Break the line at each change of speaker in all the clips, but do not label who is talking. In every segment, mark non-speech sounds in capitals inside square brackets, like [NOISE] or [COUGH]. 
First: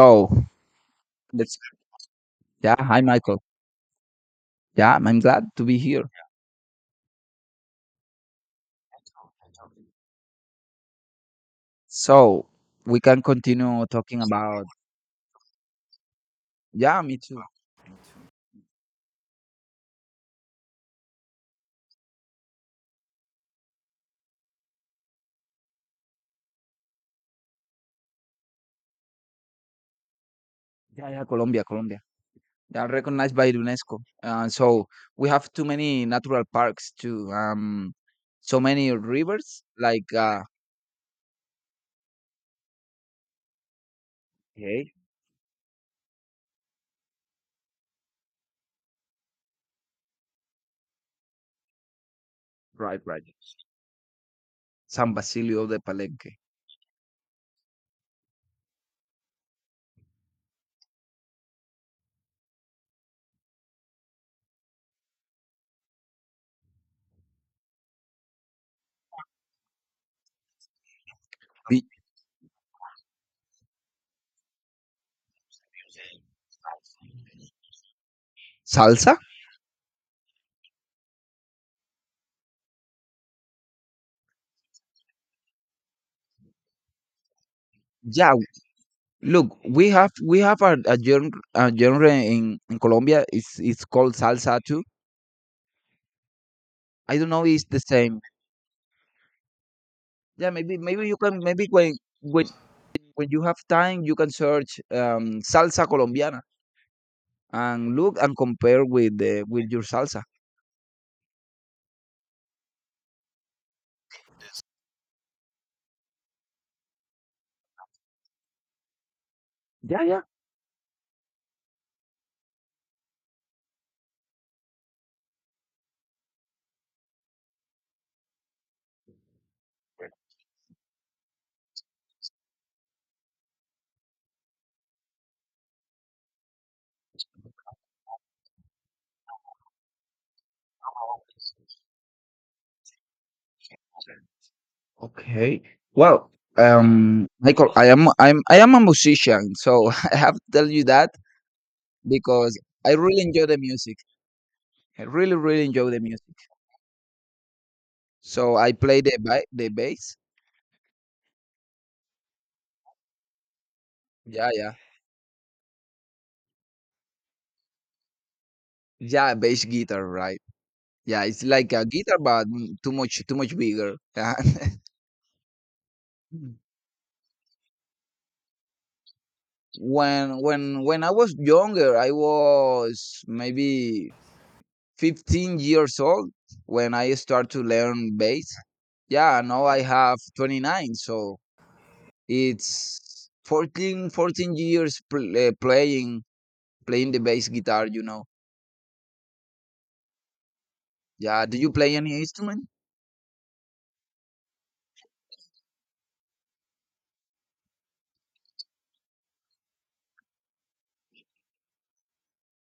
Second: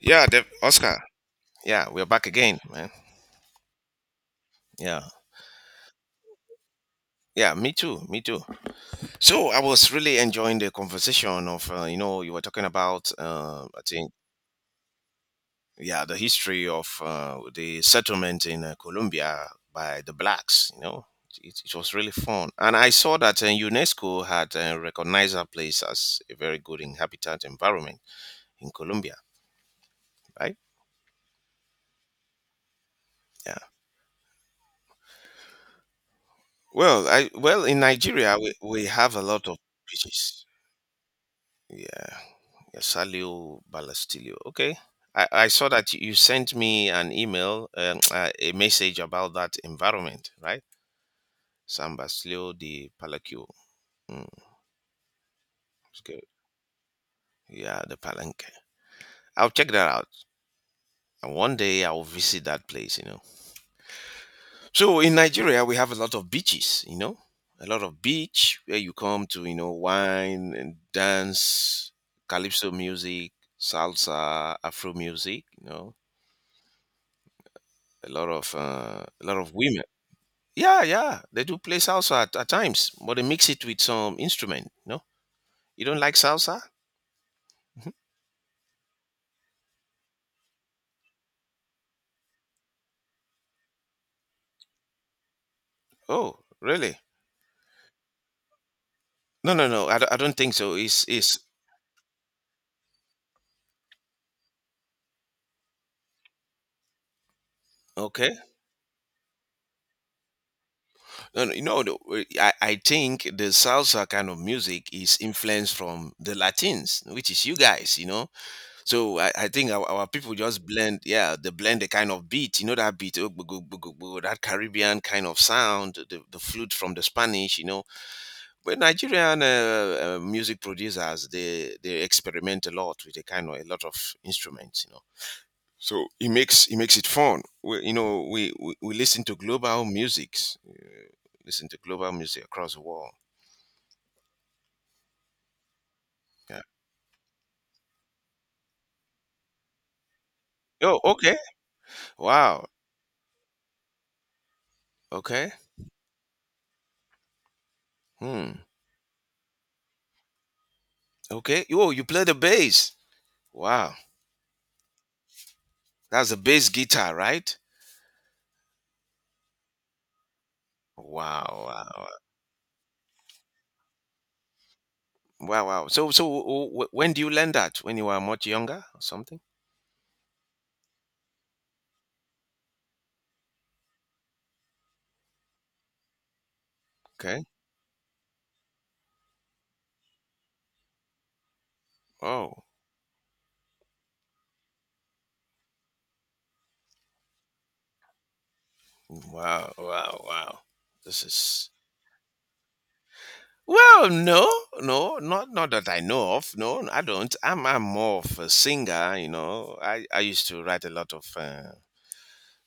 Yeah, Oscar.
let's,
Yeah, we're back again,
yeah,
man.
hi Michael. Yeah,
Yeah.
I'm glad to be here.
Yeah, me too. Me too. So I was really enjoying the conversation of, you know, you were
So
talking
we
about,
can
I
continue
think,
talking about.
yeah, the history of
Yeah, me too.
the settlement in Colombia by the blacks, you know. It was really fun. And I saw that UNESCO had recognized our place as a very good inhabitant environment in Colombia, right?
Yeah, yeah, Colombia, Colombia. They are recognized by
Yeah.
UNESCO. So we have too many natural parks
Well, I
too.
well in
Um,
Nigeria we,
so
we
many
have a lot of
rivers like,
beaches. Yeah. Salio Balastilio. Okay.
okay,
I saw that you sent me an email, [TSK] a message about that environment, right? San Basilio de
right, right.
Palacio. Mm,
San Basilio de
it's good.
Palenque.
Yeah, the Palenque. I'll check that out. And one day I'll visit that place, you know. So in Nigeria, we have a lot of beaches, you know, a lot of beach where you come to, you know, wine and
The
dance, calypso music, salsa, afro music, you know,
salsa?
a lot of women. Yeah, yeah, they do play salsa at times, but they mix it with some instrument. No, you don't like salsa?
Yeah, look, we have a genre in Colombia. It's called salsa too.
Oh, really?
I don't know if it's the same.
No, no, no. I don't
Yeah,
think so.
maybe
It's
maybe you can
it's
maybe when when you have time you can search salsa colombiana and look
okay.
and compare with your salsa.
No, no, you know, I think the salsa kind of music is influenced from the Latins, which is you guys. You know, so I think our,
Yeah,
our
yeah.
people just blend. Yeah, they blend the kind of beat. You know that beat, oh, that Caribbean kind of sound, the flute from the Spanish. You know. But Nigerian music producers, they experiment a lot with a kind of a lot of instruments, you know. So he makes it fun. We, you know, we listen to global musics, listen to global music across the world.
Okay. Well,
Yeah.
Michael, I am a musician, so [LAUGHS] I have to tell you
Oh,
that
okay.
because
Wow.
I really enjoy the music. I really
Okay.
really enjoy the music. So
Hmm.
I play the bass.
Okay. Oh, you play the bass. Wow.
Yeah, yeah.
That's a bass guitar, right?
Yeah, bass guitar, right. Yeah, it's
Wow.
like a
Wow.
guitar but too much bigger. [LAUGHS]
Wow. Wow. So
Yeah.
when do you learn that? When you were much younger or something?
When I was younger, I was maybe 15 years old when I
Okay.
started to learn bass. Yeah, now I have 29, so
Oh.
it's 14 years playing the bass guitar.
Wow, wow, wow. This
Yeah, do
is
you play any instrument?
well, no, no, not not that I know of. No, I don't. I'm more of a singer. You know, I used to write a lot of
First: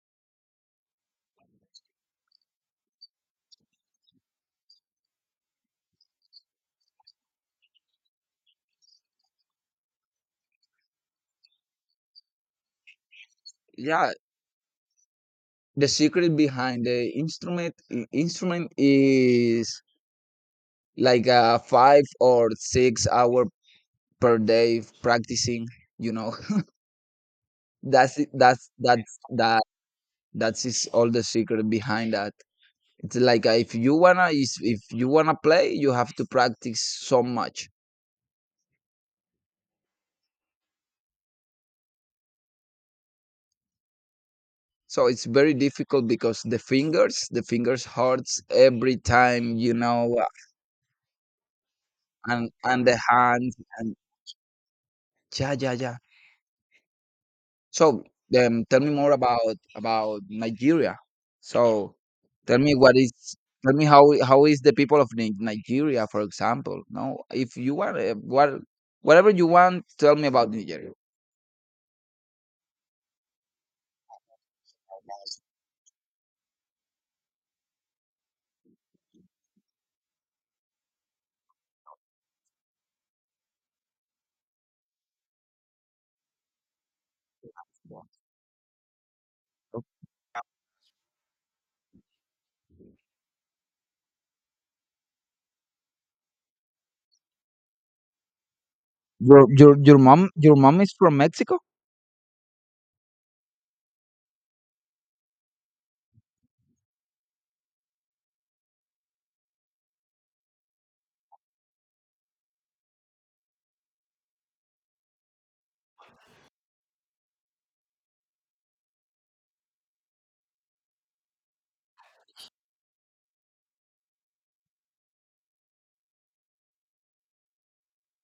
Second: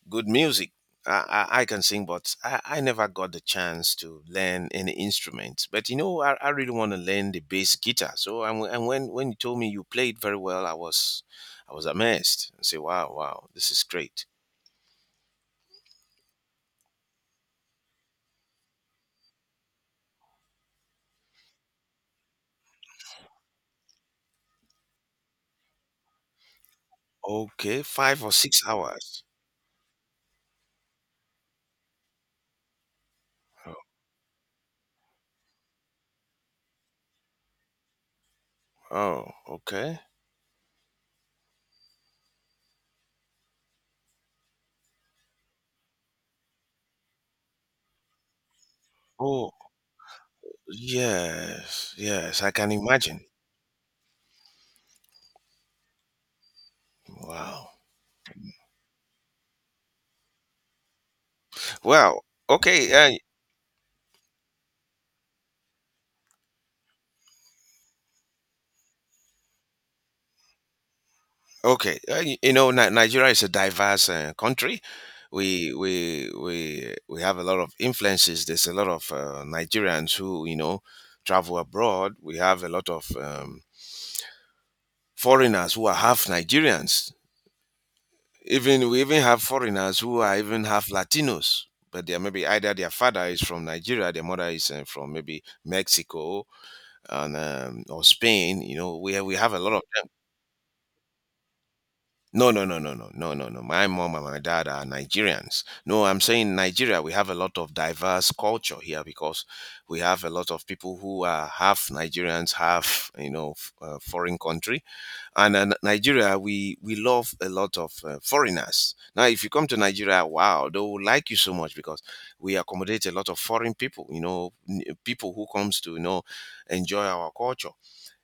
good music. I can sing, but I never got the chance to learn any instrument. But you know, I really want to learn the bass guitar. So and when you told me you played very well, I was amazed. I say, wow, wow, this is
Yeah,
great.
the secret behind the instrument is like a 5 or 6 hour per day practicing you know
Okay,
that's
five
it.
or six
That's
hours.
That is all the secret behind that. It's like
Oh,
if you wanna play. You have to practice so much.
oh, okay.
So it's very difficult because the fingers hurts every
Oh,
time.
yes, yes, I
and
can
and the
imagine.
hands, and yeah, yeah, yeah.
Wow.
So, tell me more about Nigeria. So,
Well,
tell me
okay,
what is tell me how is the people of Nigeria, for example. No, if you want, whatever you want, tell me about Nigeria.
okay. You know, Nigeria is a diverse country. We have a lot of influences. There's a lot of Nigerians who you know travel abroad. We have a lot of foreigners who are half Nigerians. Even we even have foreigners who are even half Latinos. But they are maybe either their father is from Nigeria, their mother is from maybe Mexico, and or Spain. You know, we
Your
have a lot
your
of
your
them.
mom your mom is from Mexico?
No, no, no, no, no, no, no, no. My mom and my dad are Nigerians. No, I'm saying Nigeria. We have a lot of diverse culture here because we have a lot of people who are half Nigerians, half you know foreign country. And Nigeria, we love a lot of foreigners. Now, if you come to Nigeria, wow, they will like you so much because we accommodate a lot of foreign people. You know, people who comes to you know enjoy our culture.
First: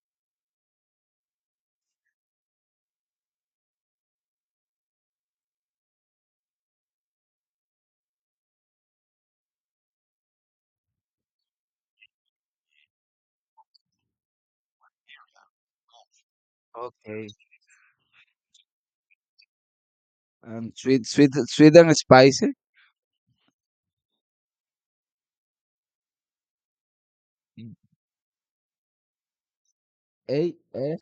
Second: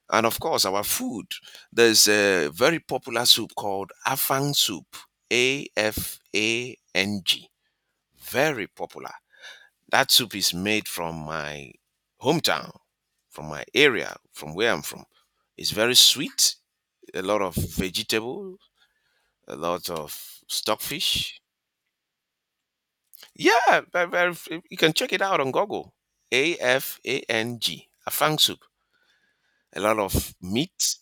And of course, our food. There's a very popular soup called Afang soup, Afang. Very popular. That soup is made from my hometown, from my area, from where I'm from. It's very sweet, a
Okay.
lot of vegetable, a lot of
And sweet sweet
stockfish.
sweet and spicy.
Yeah, very, very, you can check it out on Google. Afang, Afang soup. A lot
A
of meat,
F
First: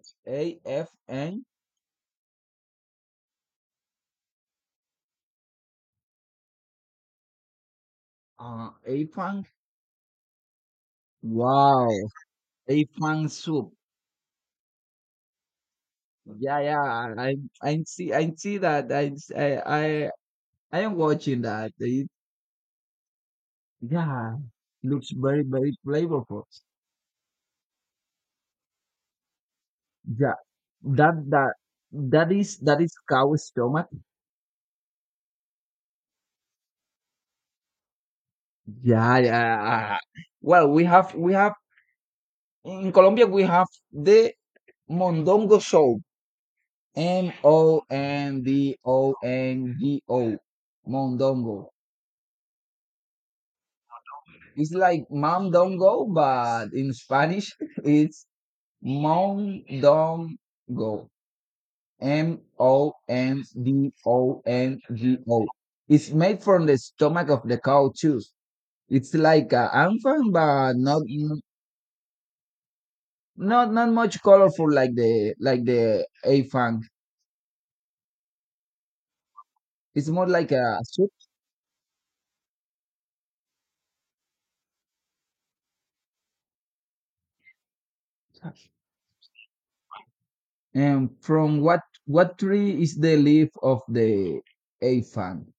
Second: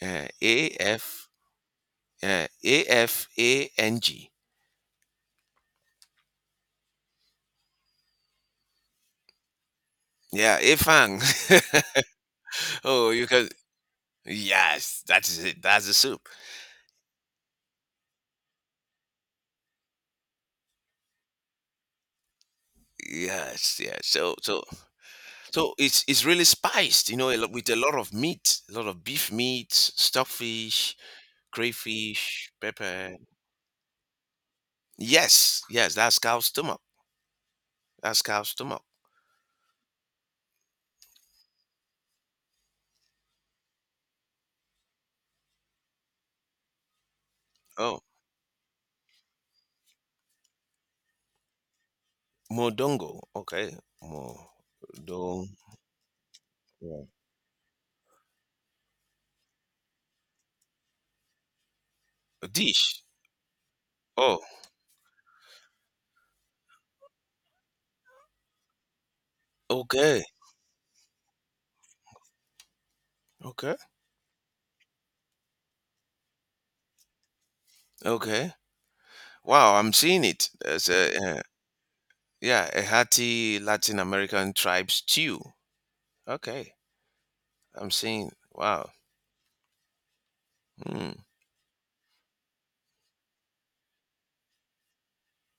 A
A
F
F
N
Yeah, Afang.
A Fang.
Yeah, afang.
Wow.
[LAUGHS]
A
oh, you
Fang
can.
soup.
Yes, that is it. That's the soup.
Yeah, yeah, I see that. I, I, I am watching that.
Yes, yes. So,
Yeah,
so,
looks very, very
so it's really
flavorful.
spiced, you know, with a lot of meat, a lot of beef meat,
Yeah,
stockfish,
that, that, that
crayfish,
is, that is
pepper.
cow stomach.
Yes, yes. That's cow's stomach. That's cow's stomach.
Yeah, yeah. Well, we have in Colombia, we have the mondongo soup. M O
Oh,
N D O N G O, mondongo. Mondongo.
modongo. Okay,
It's like
modong
mondongo, but in Spanish, [LAUGHS] it's mondongo,
a dish. Oh,
Mondongo. It's made from the stomach of the cow too. It's like a
okay,
anfang, but not not
okay,
not much colorful like the afang.
okay. Wow, I'm
It's
seeing
more
it.
like a
That's
soup.
a yeah. Yeah, a hearty Latin American tribe stew. Okay, I'm seeing. Wow.
And
Hmm.
from what tree is the leaf of the afang?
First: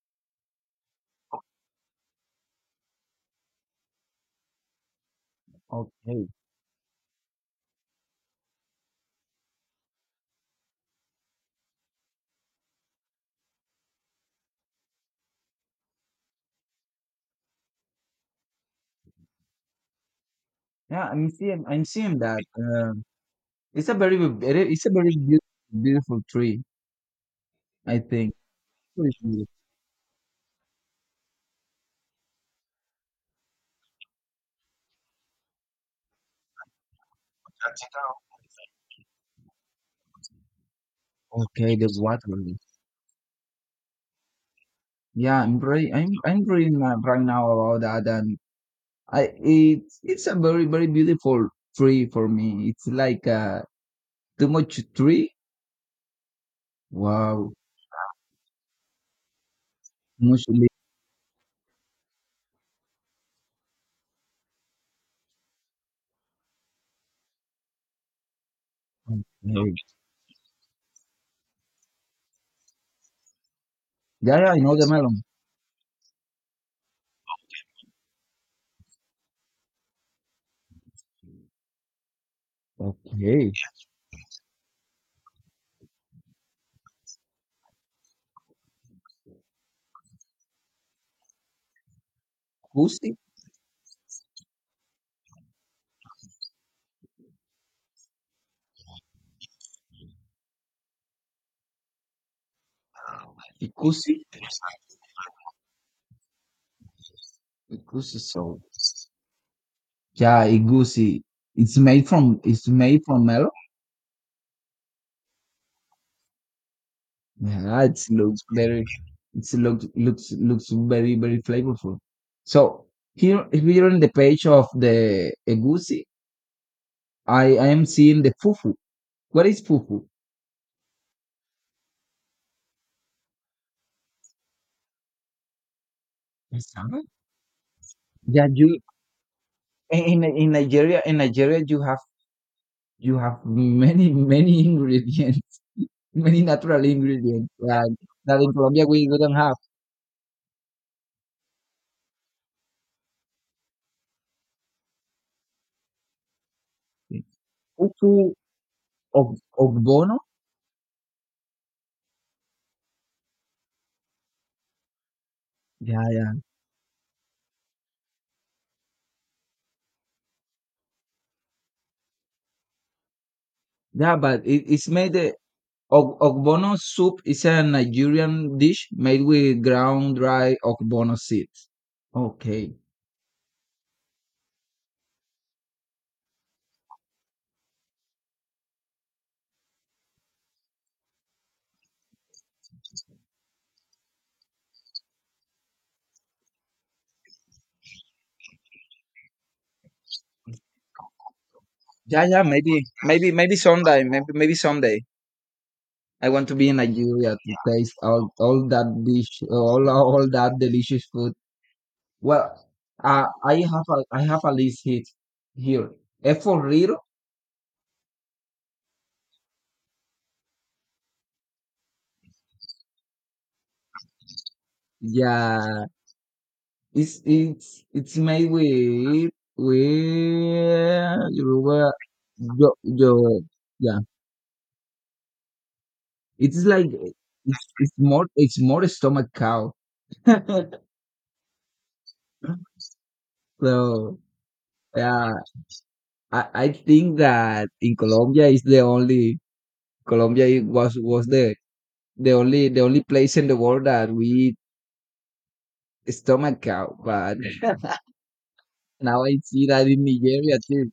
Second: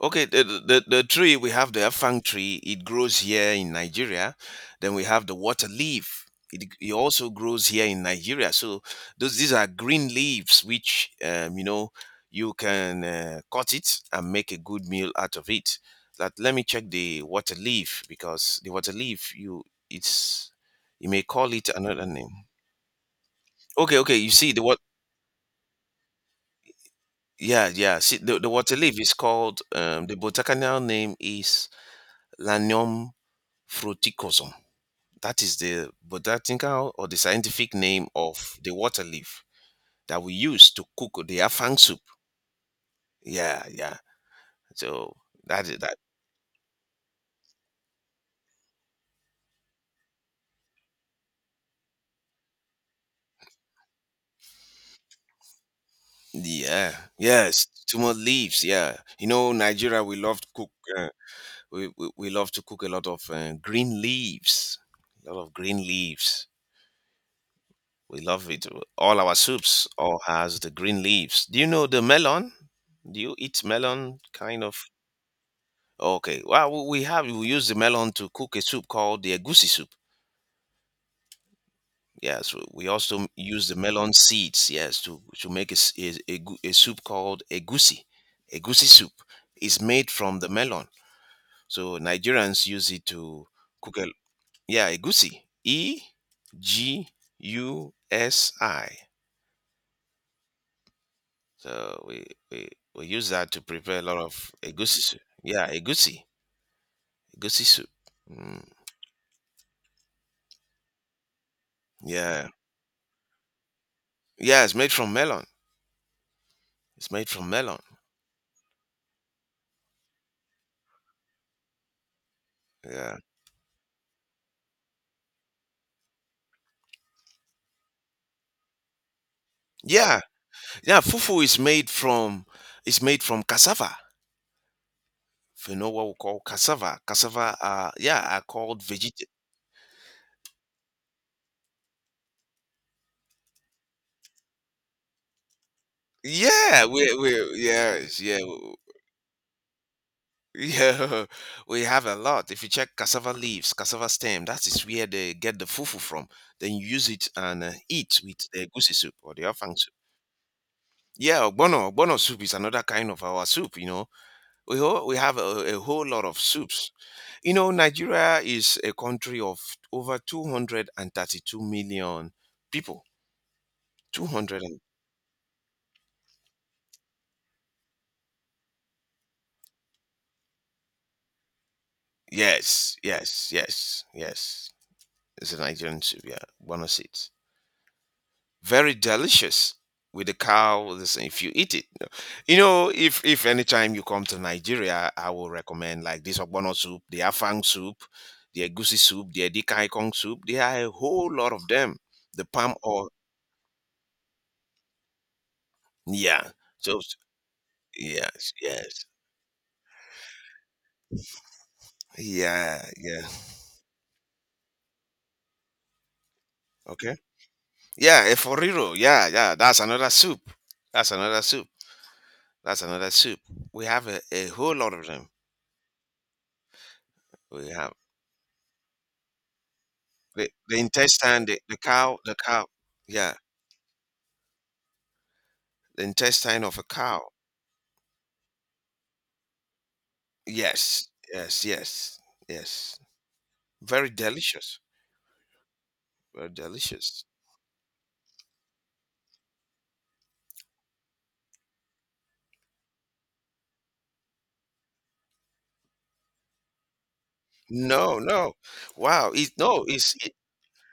Okay, the tree we have the afang tree. It grows here in Nigeria. Then we have the water leaf.
Okay,
It also grows here in Nigeria. So those these are green leaves, which you know you can cut it and make a good meal out of it. That let me check the water leaf because the water leaf you it's
yeah,
you may
I'm
call
seeing
it
I'm
another
seeing
name.
that. It's a
Okay, okay.
very
You see, the
very it's a very beautiful, beautiful tree,
Yeah, yeah.
I
See,
think.
the water leaf is called, the botanical name is Lanium fruticosum. That is the botanical or the scientific name of the water leaf that we use to cook the
Okay,
afang
the
soup.
water.
Yeah, yeah. So
Yeah, I'm
that is
very,
that.
I'm reading right now about that, and it's a very, very beautiful tree for me. It's like too much tree.
Yeah,
Wow,
yes. Two more leaves. Yeah. You know, Nigeria, we
too
love
much
to
leaf.
cook. Uh, we love to cook a lot of green leaves. A lot of green leaves. We love it. All our
Okay.
soups all has the green leaves. Do you know the melon? Do you eat melon
Yeah, yeah, I
kind of?
know the melon.
Okay. Well, we use the melon to cook a soup called the egusi soup. Yes,
Okay,
use the melon seeds. Yes, to make a, s- a gu- a soup called egusi. Egusi soup is made from the melon. So Nigerians use it
ikusi,
to cook a yeah egusi. E G U S I. So we, we use that to prepare a lot
ikusi,
of egusi soup. Yeah, egusi, egusi soup.
ikusi. So
Mm,
yeah, ikusi. It's made from,
yeah,
it's made from melon.
yeah, it's made from melon. It's made from melon.
Yeah, it looks very very flavorful. So
Yeah,
here on the page of the egusi, I am seeing the fufu. What is fufu?
yeah, yeah. Fufu is made from it's made from cassava. If you know what we call
Yes, sir.
cassava. Yeah, are
Yeah, you
called veget.
in Nigeria you have many many ingredients, [LAUGHS] many
Yeah,
natural ingredients
we
that
yes, yeah.
that in Colombia we don't have.
Yeah, [LAUGHS] we have a lot. If you check cassava leaves, cassava stem, that is where they get the fufu from. Then you use it and
Fufu
eat with the goosey soup
of
or the
of
afang soup.
bono.
Yeah, ogbono soup is another kind of our soup, you know. We have a
Yeah,
whole lot
yeah,
of soups. You know, Nigeria is a country of over 232 million people.
yeah. But
200
it,
and,
it's made. Ogbono soup is a Nigerian dish made with ground dry ogbono seeds. Okay.
yes, yes, yes, yes. It's a Nigerian soup, yeah, ogbono seeds. Very delicious with the cow this if you eat it, you know, if anytime you come to Nigeria I will recommend like this ogbono soup, the afang soup, the egusi soup, the edikai kong soup. There are a whole lot of them,
Yeah, yeah,
the palm
maybe,
oil.
maybe, maybe someday, maybe, maybe someday. I want
Yeah,
to be in
so
Nigeria to taste all,
yes,
all that
yes,
dish, all that delicious food. Well,
yeah, yeah,
I have a list hit here. Eforiro,
okay, yeah, a foriro. Yeah, yeah, that's another soup that's another soup. We have a whole lot of them.
yeah, it's,
We
it's,
have
it's made with,
the
with
intestine, the
Yoruba,
cow, the cow.
yo,
Yeah,
yo, yeah.
the intestine
It's
of a
like
cow.
it's more a stomach cow. [LAUGHS]
Yes, yes, yes, yes, very
So
delicious,
yeah,
very
I think
delicious.
that in Colombia is the only Colombia I- was the only place in the world that we eat stomach cow. But [LAUGHS]
No, no,
now
wow
I
it
see
no
that in
it's it,
Nigeria too.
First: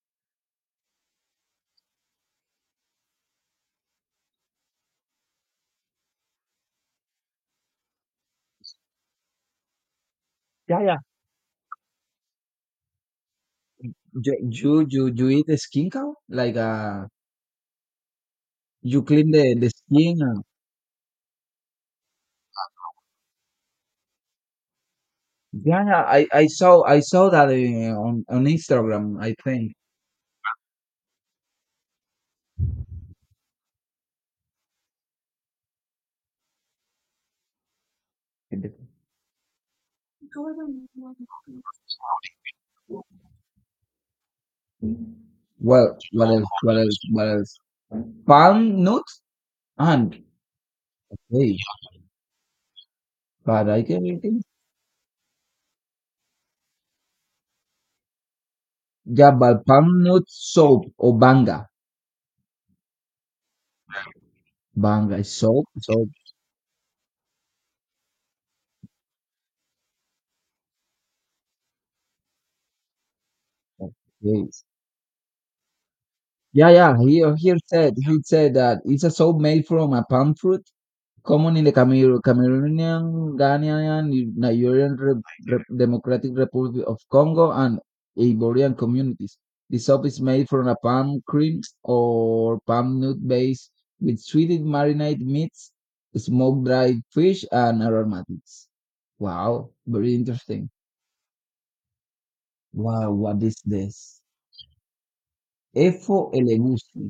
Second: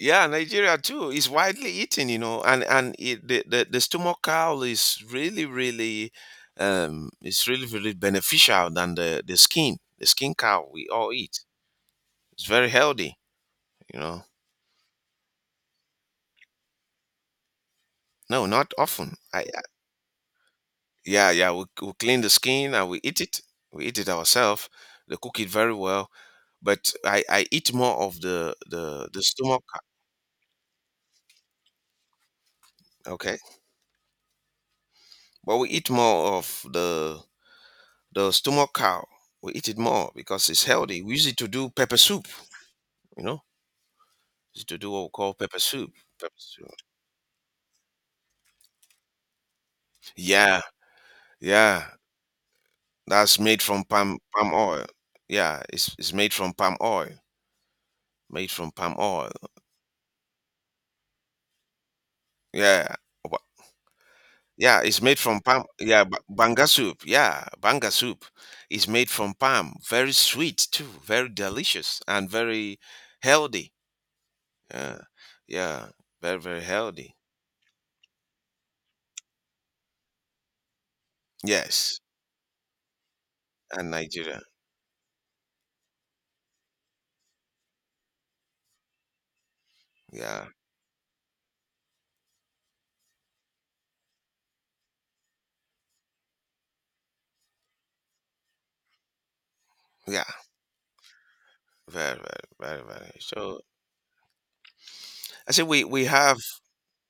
yeah Nigeria too it's widely eaten, you know. And it, the stomach cow is really really, it's really really beneficial than the skin, the skin cow
Yeah,
we
yeah.
all eat. It's very healthy, you know.
You eat the skin cow like
No, not
you
often
clean
I
the skin.
Yeah, yeah. We clean the skin and we eat it. We eat it ourselves. They cook it very
Yeah, yeah,
well.
I, I saw
But
I
I,
saw
I
that,
eat more of
on Instagram,
the
I
stomach.
think.
Okay. But we eat more of the stomach cow. We eat it more because it's healthy. We use it to do pepper soup, you know? Use it to do what we call pepper soup.
Well, what
Pepper
else?
soup.
What else? What else? Palm nuts and
Yeah,
hey,
yeah. That's made
but
from
I can eat it.
palm oil. Yeah, it's made from palm oil. Made from palm oil.
Yeah, but palm nut soap or banga.
Yeah. Yeah, it's made
Banga is
from palm.
soap.
Yeah,
Soap.
banga soup. Yeah, banga soup is made from palm. Very sweet too. Very delicious and very healthy.
Okay.
Uh, yeah, very very
Yeah, yeah. He
healthy.
he said that it's a soap made from a palm fruit. Common Commonly
Yes,
Cameroonian,
and
Ghanaian,
Nigeria.
Nigerian, Re Re Democratic Republic of Congo, and Ivorian communities. The soup is
Yeah,
made from a palm cream or palm nut base with sweetened marinated meats, smoked dried fish, and aromatics. Wow, very
yeah,
interesting. Wow,
very.
what is
So
this?
I say we
Efo
have
elegusi.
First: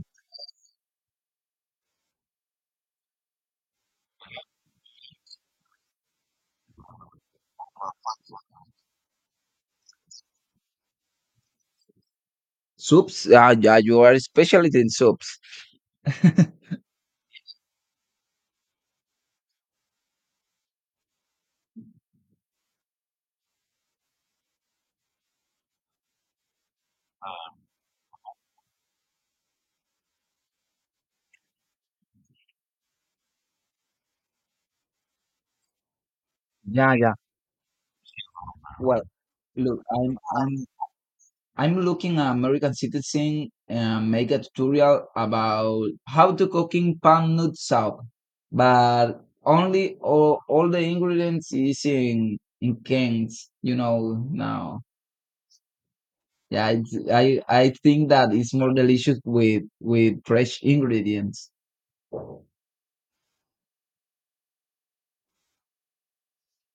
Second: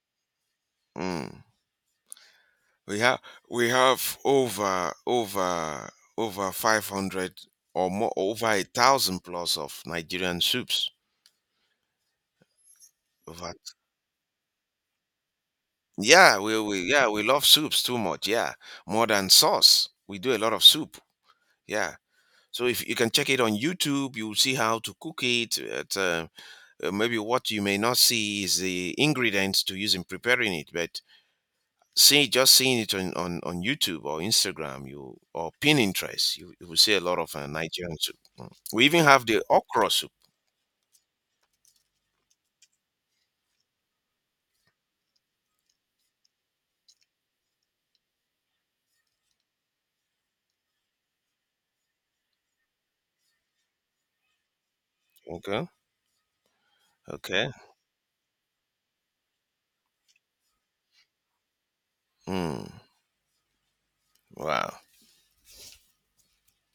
mm, we have we have over 500 or more, over 1,000 plus of Nigerian soups.
Soups?
Over
Yeah, yeah, you are specialist in soups.
Yeah, we yeah, we love soups too much. Yeah, more than sauce. We do a lot of soup. Yeah. So if you can check it on YouTube, you'll see how to cook it. Maybe what you may not see is the ingredients to use in preparing it, but see just seeing it on, on YouTube or Instagram, you or Pinterest, you will
Yeah,
see a
yeah.
lot of Nigerian soup. Mm. We
Well,
even have the
look,
okra soup.
I'm looking at American Citizen make a tutorial about how to cooking palm nut soup, but only all the ingredients is in cans. You know now.
Okay.
Yeah, I
Okay.
I think that it's more delicious with fresh ingredients.
Mm. Wow.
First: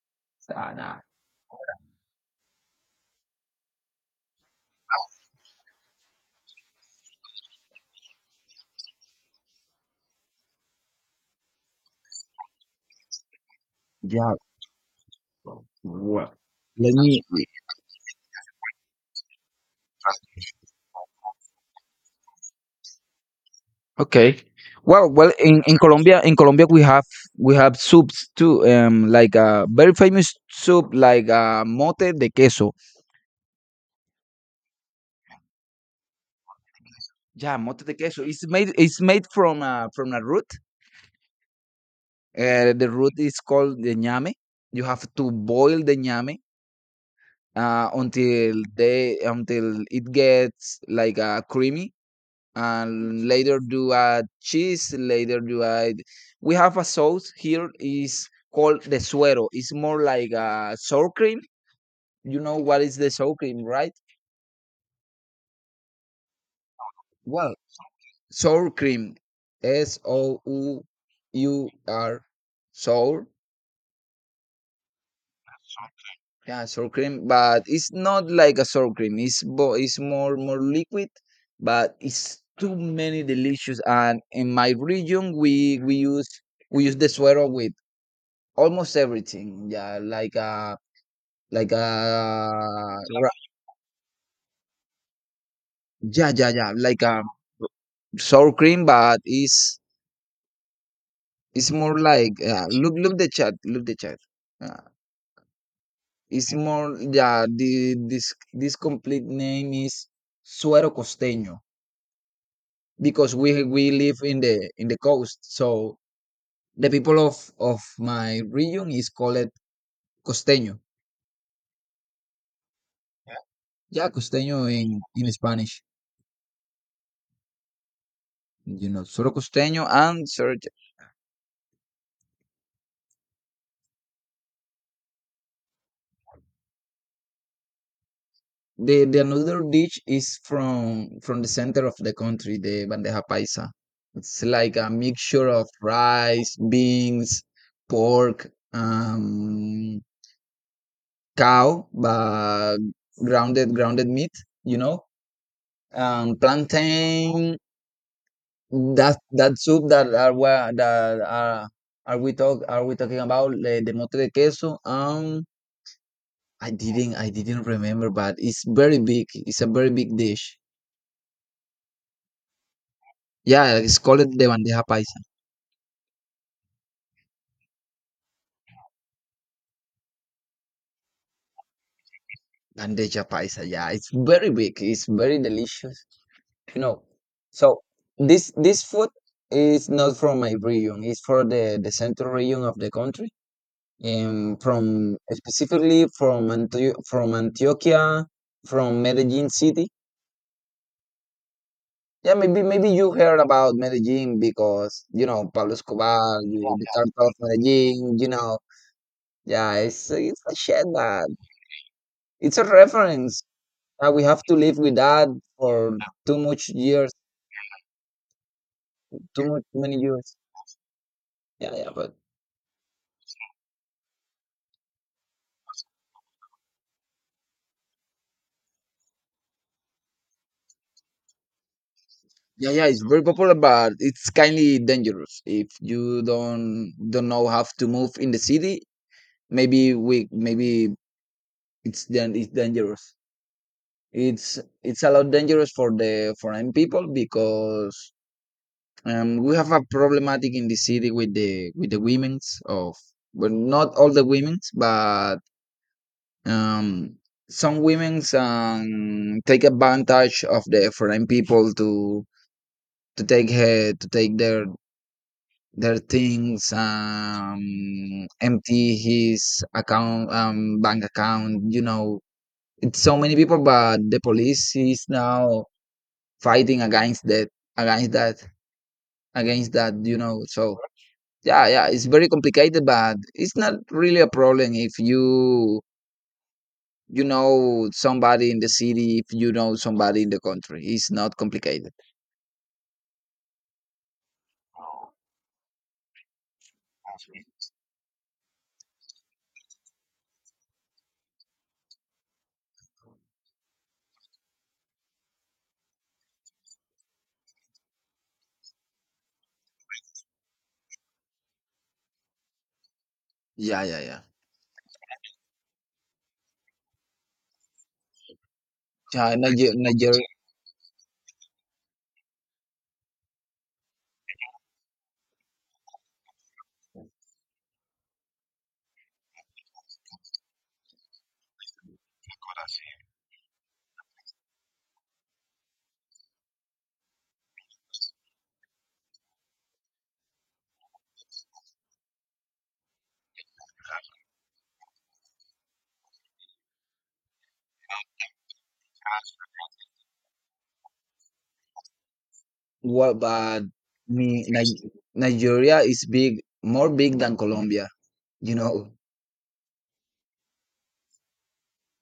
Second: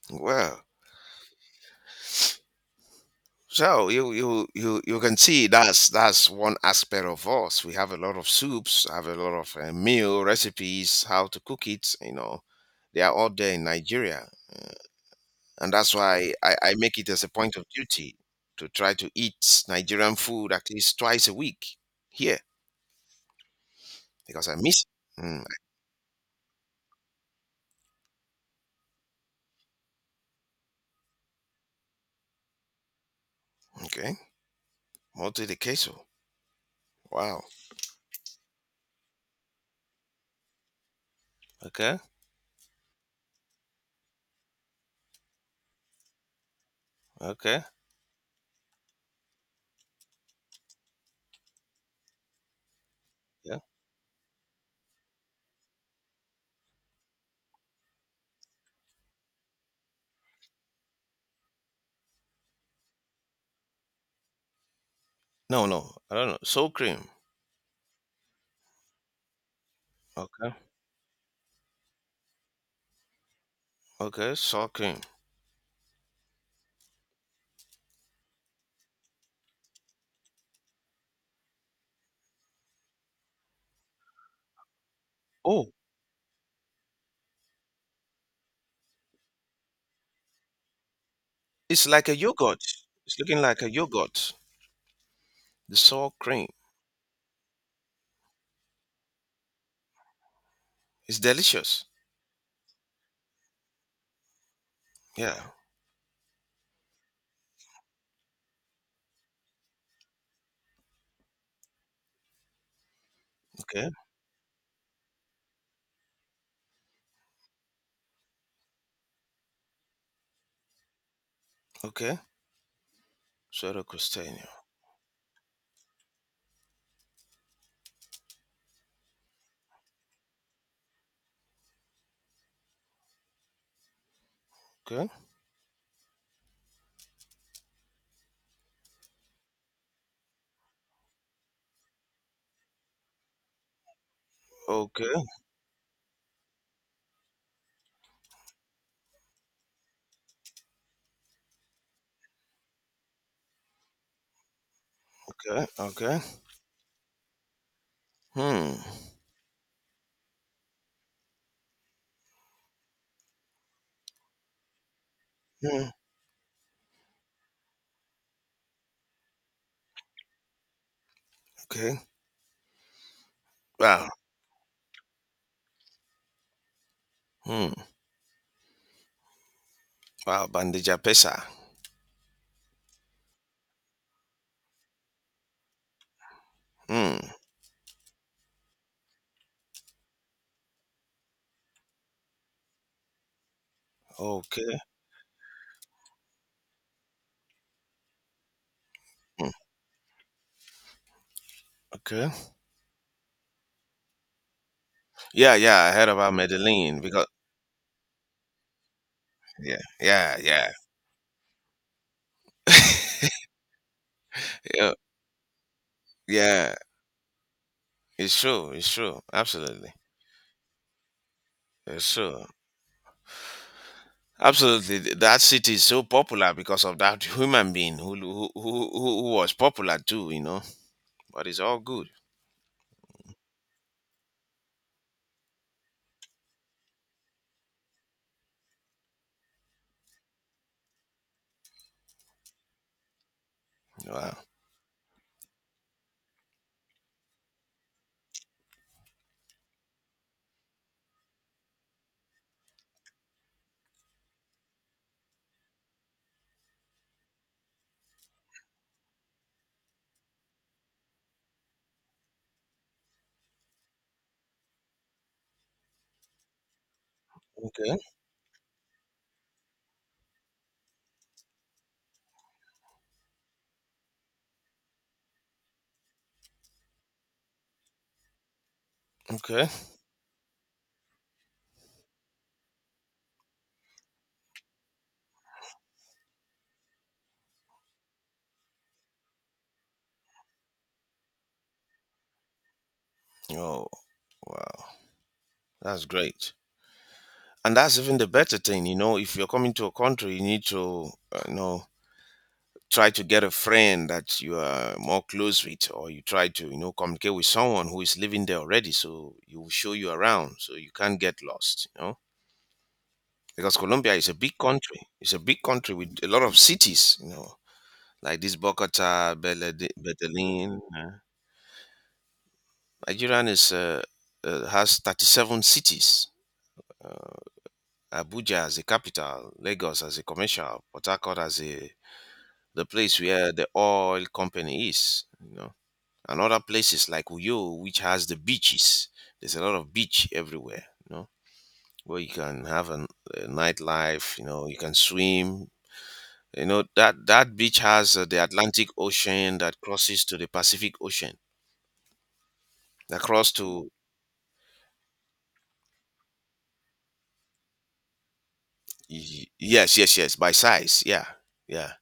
Wow.
Nah,
So you can see that's one aspect of us. We have a lot of soups, have a lot of meal recipes, how to cook it. You know, they are all there in Nigeria,
yeah. Well,
and that's why I
let
make it
me
as a point of duty to try to eat Nigerian food at least twice a week here
okay.
because I miss.
Well,
It. Mm,
in Colombia, we have soups too. Like a very famous soup, like, mote de queso.
okay, mote de queso. Wow.
Yeah, mote de queso. It's made from a root.
Okay.
The root is called the ñame. You have to boil the ñame,
Okay.
until it gets like, creamy, and
Yeah.
later do add cheese. Later do add We have a sauce here is called the suero. It's more like a sour cream. You know what is the sour cream, right?
No, no, I don't know. Soul cream.
Well, sour cream, s o
Okay.
u u r, sour.
Okay. Sour cream.
Yeah, sour cream, but it's not like a sour cream. It's more liquid. But it's too many delicious, and in my region,
Oh,
we use the suero with almost everything. Yeah, like,
it's like a yogurt. It's
ra
looking like a yogurt. The sour
yeah,
cream.
yeah, yeah, like, sour cream, but it's
It's
it's
delicious.
more like, look the chat. Uh,
Yeah.
it's, mhm, more. Yeah, the this this complete name is suero costeño because we
Okay.
we live in the coast, so the people of my region is called costeño.
Okay. Soda
Yeah,
custania.
costeño in Spanish, suero costeño and suero.
Okay.
The another dish is from the center of the country, the bandeja paisa. It's like a
Okay.
mixture of rice, beans, pork, cow, but grounded meat, you know,
Okay. Okay.
plantain.
Hmm.
That soup that are wha- that are we talk are we talking about the mote de queso?
Hmm.
I didn't remember, but it's very big. It's a very big dish.
Okay.
Yeah, it's
Wow.
called the bandeja paisa.
Hmm. Wow. Bandeja pesa.
Bandeja paisa. Yeah, it's very big. It's very delicious. You know.
Hmm.
So this food is not from my region. It's for the central region of the country. Um,
Okay.
from specifically from from Antioquia, from Medellin
Hmm.
city.
Okay.
Yeah, maybe you heard about Medellin because you know
Yeah.
Pablo
Yeah. I heard about
Escobar, you- know, the
Medellin
yeah.
because.
Of Medellin. You know, yeah,
Yeah.
it's
Yeah.
it's a
Yeah.
shit that. It's a reference. We have to live
Yeah.
with that for too much
Yeah.
years,
It's true. It's true.
too much
Absolutely.
many years. Yeah, yeah,
It's
but.
true. Absolutely, that city is so popular because of that human being who who was popular too. You know, but it's all good.
Yeah, yeah, it's very popular, but it's kind of dangerous if you don't know how to move in the city. Maybe it's then it's dangerous.
Wow.
It's it's a lot dangerous for the foreign people because we have a problematic in the city with the women's of, well, not all the women's, but. Um, some women, take advantage of the foreign people to take their things,
Okay.
empty his account, bank account. It's so many people, but the police is now fighting against that, against that,
Okay.
against that. You know. So yeah, yeah, it's very complicated, but it's not really a problem if you know somebody in the city if you know somebody in the country. It's not complicated.
Oh, wow. That's great. And that's even the better thing. You know, if you're coming to a country, you need to you know try to get a friend that you are more close with, or you try to you know communicate with someone who is living there already, so he will show you around, so you can't get lost. You know. Because
Yeah, yeah,
Colombia
yeah.
is a big country. It's a big country with a lot of cities, you know, like this Bogota,
Yeah, Niger- Nigeria.
Medellin. uh, Nigerian is has 37 cities. Abuja as the capital, Lagos as a commercial, Port Harcourt as a the place where the oil company is. You know, and other places like Uyo, which has the beaches. There's a lot of beach everywhere. You know, where you can have a nightlife. You know, you can swim. You know that that beach has the Atlantic Ocean that crosses to the Pacific Ocean
What
across
but
to
me Ni- Nigeria is big, more big than Colombia. You know,
Yes, yes, yes. By size, yeah, yeah.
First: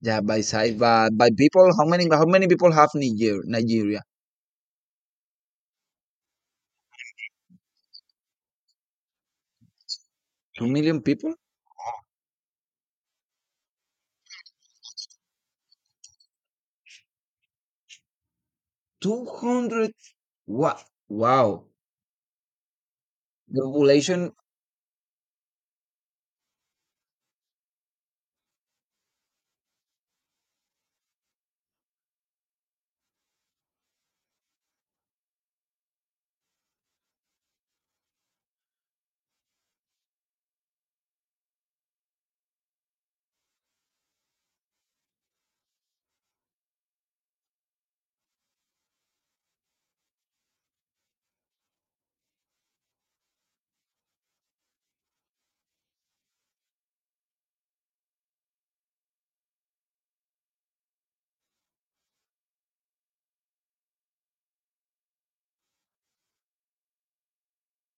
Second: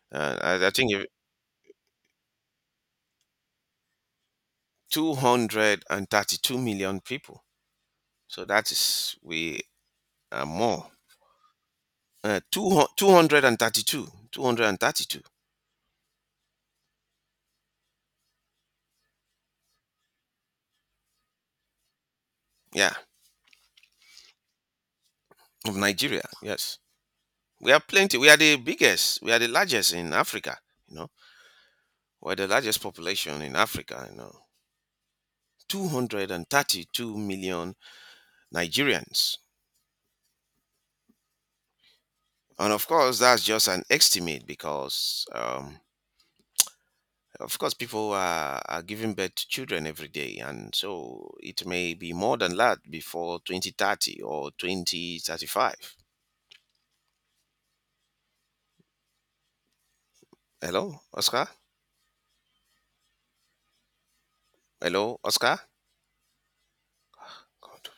yeah,
Uh,
by
I, I
size,
think if-
but by people, how many people have Nigeria?
232 million people. So that is we are
Two
more.
million people.
Two 232, 232.
200. Wow, wow.
Yeah,
The population
of Nigeria. Yes, we are plenty. We are the biggest. We are the largest in Africa. You know, we're the largest population in Africa. You know, 232 million Nigerians. And of course, that's just an estimate because of course, people are giving birth to children every day, and so it may be more than that before 2030 or 2035. Hello, Oscar? Hello, Oscar? God.